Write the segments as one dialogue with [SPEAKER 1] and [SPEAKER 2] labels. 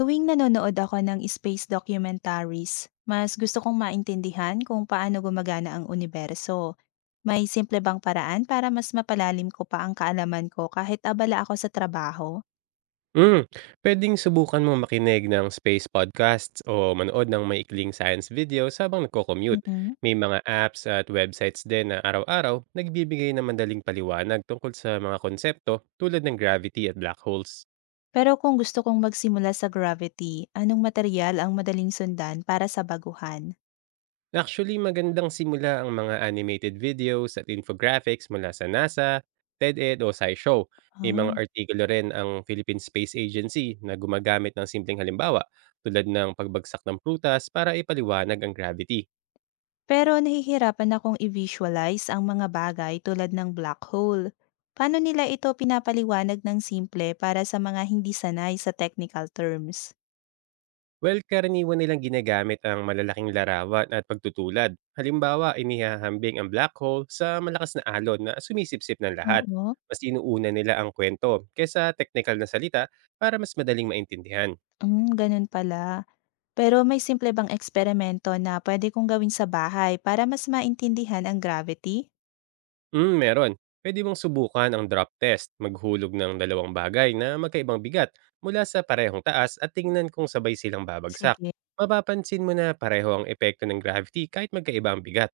[SPEAKER 1] Tuwing nanonood ako ng space documentaries, mas gusto kong maintindihan kung paano gumagana ang universo. May simple bang paraan para mas mapalalim ko pa ang kaalaman ko kahit abala ako sa trabaho?
[SPEAKER 2] Hmm, puwedeng subukan mo makinig ng space podcasts o manood ng maikling science videos habang nagko-commute.
[SPEAKER 1] Mhm.
[SPEAKER 2] May mga apps at websites din na araw-araw nagbibigay ng madaling paliwanag tungkol sa mga konsepto tulad ng gravity at black holes.
[SPEAKER 1] Pero kung gusto kong magsimula sa gravity, anong material ang madaling sundan para sa baguhan?
[SPEAKER 2] Actually, magandang simula ang mga animated videos at infographics mula sa NASA, TED-Ed o SciShow. May mga
[SPEAKER 1] Ah.
[SPEAKER 2] artikulo rin ang Philippine Space Agency na gumagamit ng simpleng halimbawa tulad ng pagbagsak ng prutas para ipaliwanag ang gravity.
[SPEAKER 1] Pero nahihirapan akong i-visualize ang mga bagay tulad ng black hole. Paano nila ito pinapaliwanag ng simple para sa mga hindi sanay sa technical terms?
[SPEAKER 2] Well, karaniwan nilang ginagamit ang malalaking larawan at pagtutulad. Halimbawa, inihahambing ang black hole sa malakas na alon na sumisipsip ng lahat.
[SPEAKER 1] Oo.
[SPEAKER 2] Mas inuuna nila ang kwento kaysa technical na salita para mas madaling maintindihan.
[SPEAKER 1] Hmm, ganun pala. Pero may simple bang eksperimento na pwede kong gawin sa bahay para mas maintindihan ang gravity?
[SPEAKER 2] Hmm, meron. Pwede mong subukan ang drop test, maghulog ng dalawang bagay na magkaibang bigat mula sa parehong taas at tingnan kung sabay silang babagsak.
[SPEAKER 1] Sige.
[SPEAKER 2] Mapapansin mo na pareho ang epekto ng gravity kahit magkaiba ang bigat.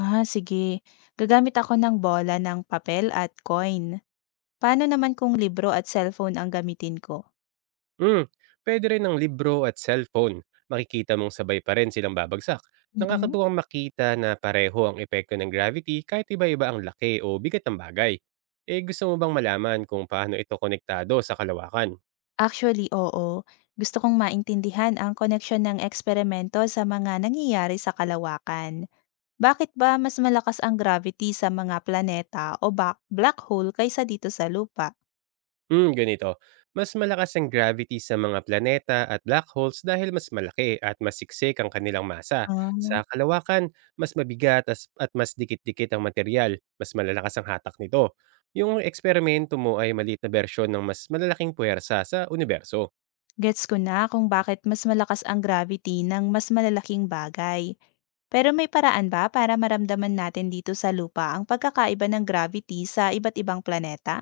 [SPEAKER 1] Ah, sige. Gagamit ako ng bola ng papel at coin. Paano naman kung libro at cellphone ang gamitin ko?
[SPEAKER 2] Hmm, puwede rin ang libro at cellphone. Makikita mong sabay pa rin silang babagsak.
[SPEAKER 1] Mm.
[SPEAKER 2] Nakakatuwang makita na pareho ang epekto ng gravity kahit iba-iba ang laki o bigat ng bagay. Eh, gusto mo bang malaman kung paano ito konektado sa kalawakan?
[SPEAKER 1] Actually, oo. Gusto kong maintindihan ang koneksyon ng eksperimento sa mga nangyayari sa kalawakan. Bakit ba mas malakas ang gravity sa mga planeta o black hole kaysa dito sa lupa?
[SPEAKER 2] Ganito. Mas malakas ang gravity sa mga planeta at black holes dahil mas malaki at mas siksik ang kanilang masa.
[SPEAKER 1] Ah.
[SPEAKER 2] Sa kalawakan, mas mabigat at mas dikit-dikit ang material. Mas malalakas ang hatak nito. Yung eksperimento mo ay maliit na bersyon ng mas malalaking puwersa sa universo.
[SPEAKER 1] Gets ko na kung bakit mas malakas ang gravity ng mas malalaking bagay. Pero may paraan ba para maramdaman natin dito sa lupa ang pagkakaiba ng gravity sa iba't ibang planeta?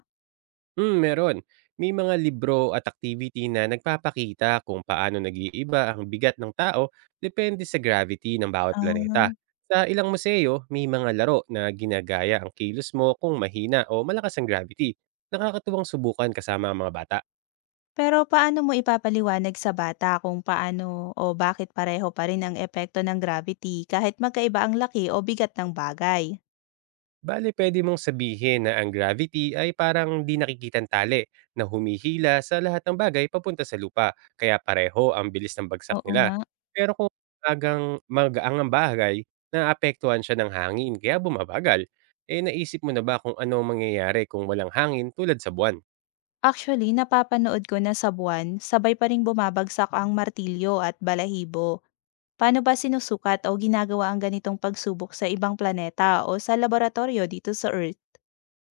[SPEAKER 2] Hmm, meron. May mga libro at activity na nagpapakita kung paano nag-iiba ang bigat ng tao depende sa gravity ng bawat
[SPEAKER 1] Ah,
[SPEAKER 2] planeta. Sa ilang museo, may mga laro na ginagaya ang kilos mo kung mahina o malakas ang gravity. Nakakatuwang subukan kasama ang mga bata.
[SPEAKER 1] pero paano mo ipapaliwanag sa bata kung paano o bakit pareho pa rin ang epekto ng gravity kahit magkaiba ang laki o bigat ng bagay?
[SPEAKER 2] Bale, pwede mong sabihin na ang gravity ay parang di nakikitang tali na humihila sa lahat ng bagay papunta sa lupa, kaya pareho ang bilis ng bagsak
[SPEAKER 1] Oo
[SPEAKER 2] nila.
[SPEAKER 1] nga.
[SPEAKER 2] Pero kung agang magaang ang bagay, naapektuhan siya ng hangin kaya bumabagal. Eh, naisip mo na ba kung ano ang mangyayari kung walang hangin tulad sa buwan?
[SPEAKER 1] Actually, napapanood ko na sa buwan, sabay pa rin bumabagsak ang martilyo at balahibo. Paano ba sinusukat o ginagawa ang ganitong pagsubok sa ibang planeta o sa laboratorio dito sa Earth?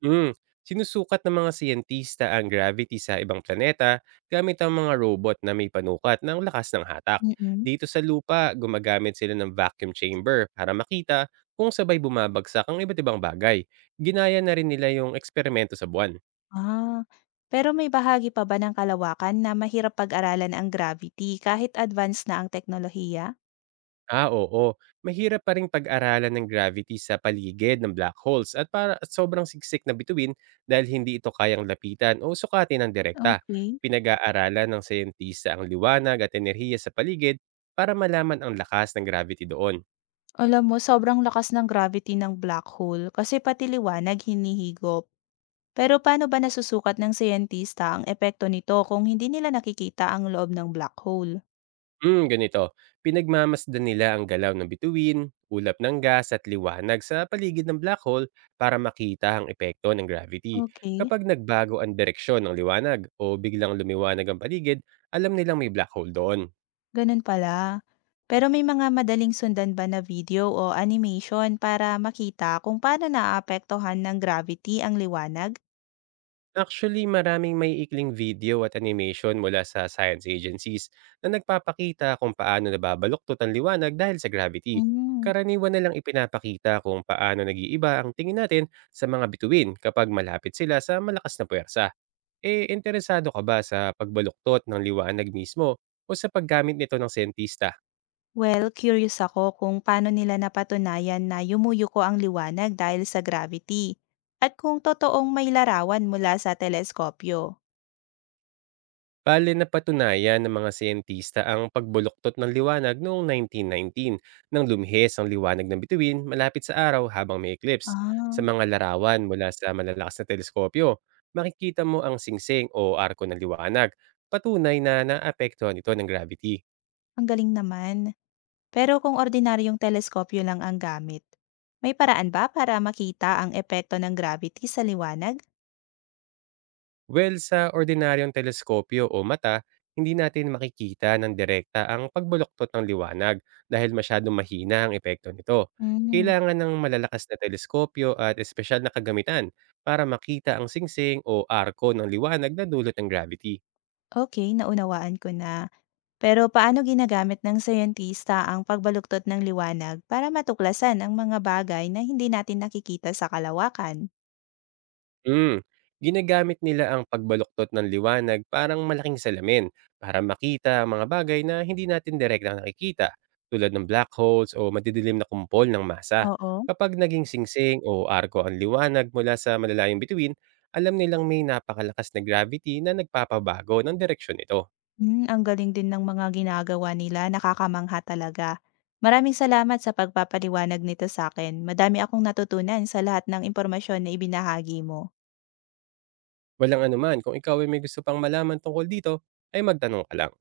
[SPEAKER 2] Hmm, sinusukat ng mga siyentista ang gravity sa ibang planeta gamit ang mga robot na may panukat ng lakas ng hatak.
[SPEAKER 1] Mm.
[SPEAKER 2] Dito sa lupa, gumagamit sila ng vacuum chamber para makita kung sabay bumabagsak ang iba't ibang bagay. Ginaya na rin nila yung eksperimento sa buwan.
[SPEAKER 1] Ah, pero may bahagi pa ba ng kalawakan na mahirap pag-aralan ang gravity kahit advanced na ang teknolohiya?
[SPEAKER 2] Ah, oo. Mahirap pa ring pag-aralan ng gravity sa paligid ng black holes at para at sobrang siksik na bituin dahil hindi ito kayang lapitan o sukatin ng direkta.
[SPEAKER 1] Okay.
[SPEAKER 2] Pinag-aaralan ng siyentista ang liwanag at enerhiya sa paligid para malaman ang lakas ng gravity doon.
[SPEAKER 1] Alam mo, sobrang lakas ng gravity ng black hole kasi pati liwanag hinihigop. Pero paano ba nasusukat ng siyentista ang epekto nito kung hindi nila nakikita ang loob ng black hole?
[SPEAKER 2] Ganito. Pinagmamasdan nila ang galaw ng bituin, ulap ng gas at liwanag sa paligid ng black hole para makita ang epekto ng gravity.
[SPEAKER 1] Okay.
[SPEAKER 2] Kapag nagbago ang direksyon ng liwanag o biglang lumiwanag ang paligid, alam nilang may black hole doon.
[SPEAKER 1] Ganun pala. Pero may mga madaling sundan ba na video o animation para makita kung paano naaapektuhan ng gravity ang liwanag?
[SPEAKER 2] Actually, maraming may ikling video at animation mula sa science agencies na nagpapakita kung paano nababaluktot ang liwanag dahil sa gravity.
[SPEAKER 1] Mm.
[SPEAKER 2] Karaniwan na lang ipinapakita kung paano nag-iiba ang tingin natin sa mga bituin kapag malapit sila sa malakas na puwersa. Eh, interesado ka ba sa pagbaluktot ng liwanag mismo o sa paggamit nito ng sentista?
[SPEAKER 1] Well, curious ako kung paano nila napatunayan na yumuyuko ang liwanag dahil sa gravity at kung totoong may larawan mula sa teleskopyo.
[SPEAKER 2] Bale, napatunayan ng mga siyentista ang pagbuluktot ng liwanag noong 1919 nang lumihis ang liwanag ng bituin malapit sa araw habang may eclipse. Sa
[SPEAKER 1] Ah,
[SPEAKER 2] mga larawan mula sa malalakas na teleskopyo, makikita mo ang singsing o arko ng liwanag, patunay na naapektuhan ito ng gravity.
[SPEAKER 1] ang galing naman. Pero kung ordinaryong teleskopyo lang ang gamit, may paraan ba para makita ang epekto ng gravity sa liwanag?
[SPEAKER 2] Well, sa ordinaryong teleskopyo o mata, hindi natin makikita ng direkta ang pagbuloktot ng liwanag dahil masyadong mahina ang epekto nito.
[SPEAKER 1] Mm.
[SPEAKER 2] Kailangan ng malalakas na teleskopyo at espesyal na kagamitan para makita ang singsing o arko ng liwanag na dulot ng gravity.
[SPEAKER 1] Okay, naunawaan ko na. Pero paano ginagamit ng siyentista ang pagbaluktot ng liwanag para matuklasan ang mga bagay na hindi natin nakikita sa kalawakan?
[SPEAKER 2] Hmm, ginagamit nila ang pagbaluktot ng liwanag parang malaking salamin para makita ang mga bagay na hindi natin direktang nakikita tulad ng black holes o madidilim na kumpol ng masa.
[SPEAKER 1] Oo.
[SPEAKER 2] Kapag naging singsing o arko ang liwanag mula sa malalayong bituin, alam nilang may napakalakas na gravity na nagpapabago ng direksyon nito.
[SPEAKER 1] Hmm, ang galing din ng mga ginagawa nila, nakakamangha talaga. Maraming salamat sa pagpapaliwanag nito sa akin. Madami akong natutunan sa lahat ng impormasyon na ibinahagi mo.
[SPEAKER 2] Walang anuman, kung ikaw ay may gusto pang malaman tungkol dito, ay magtanong ka lang.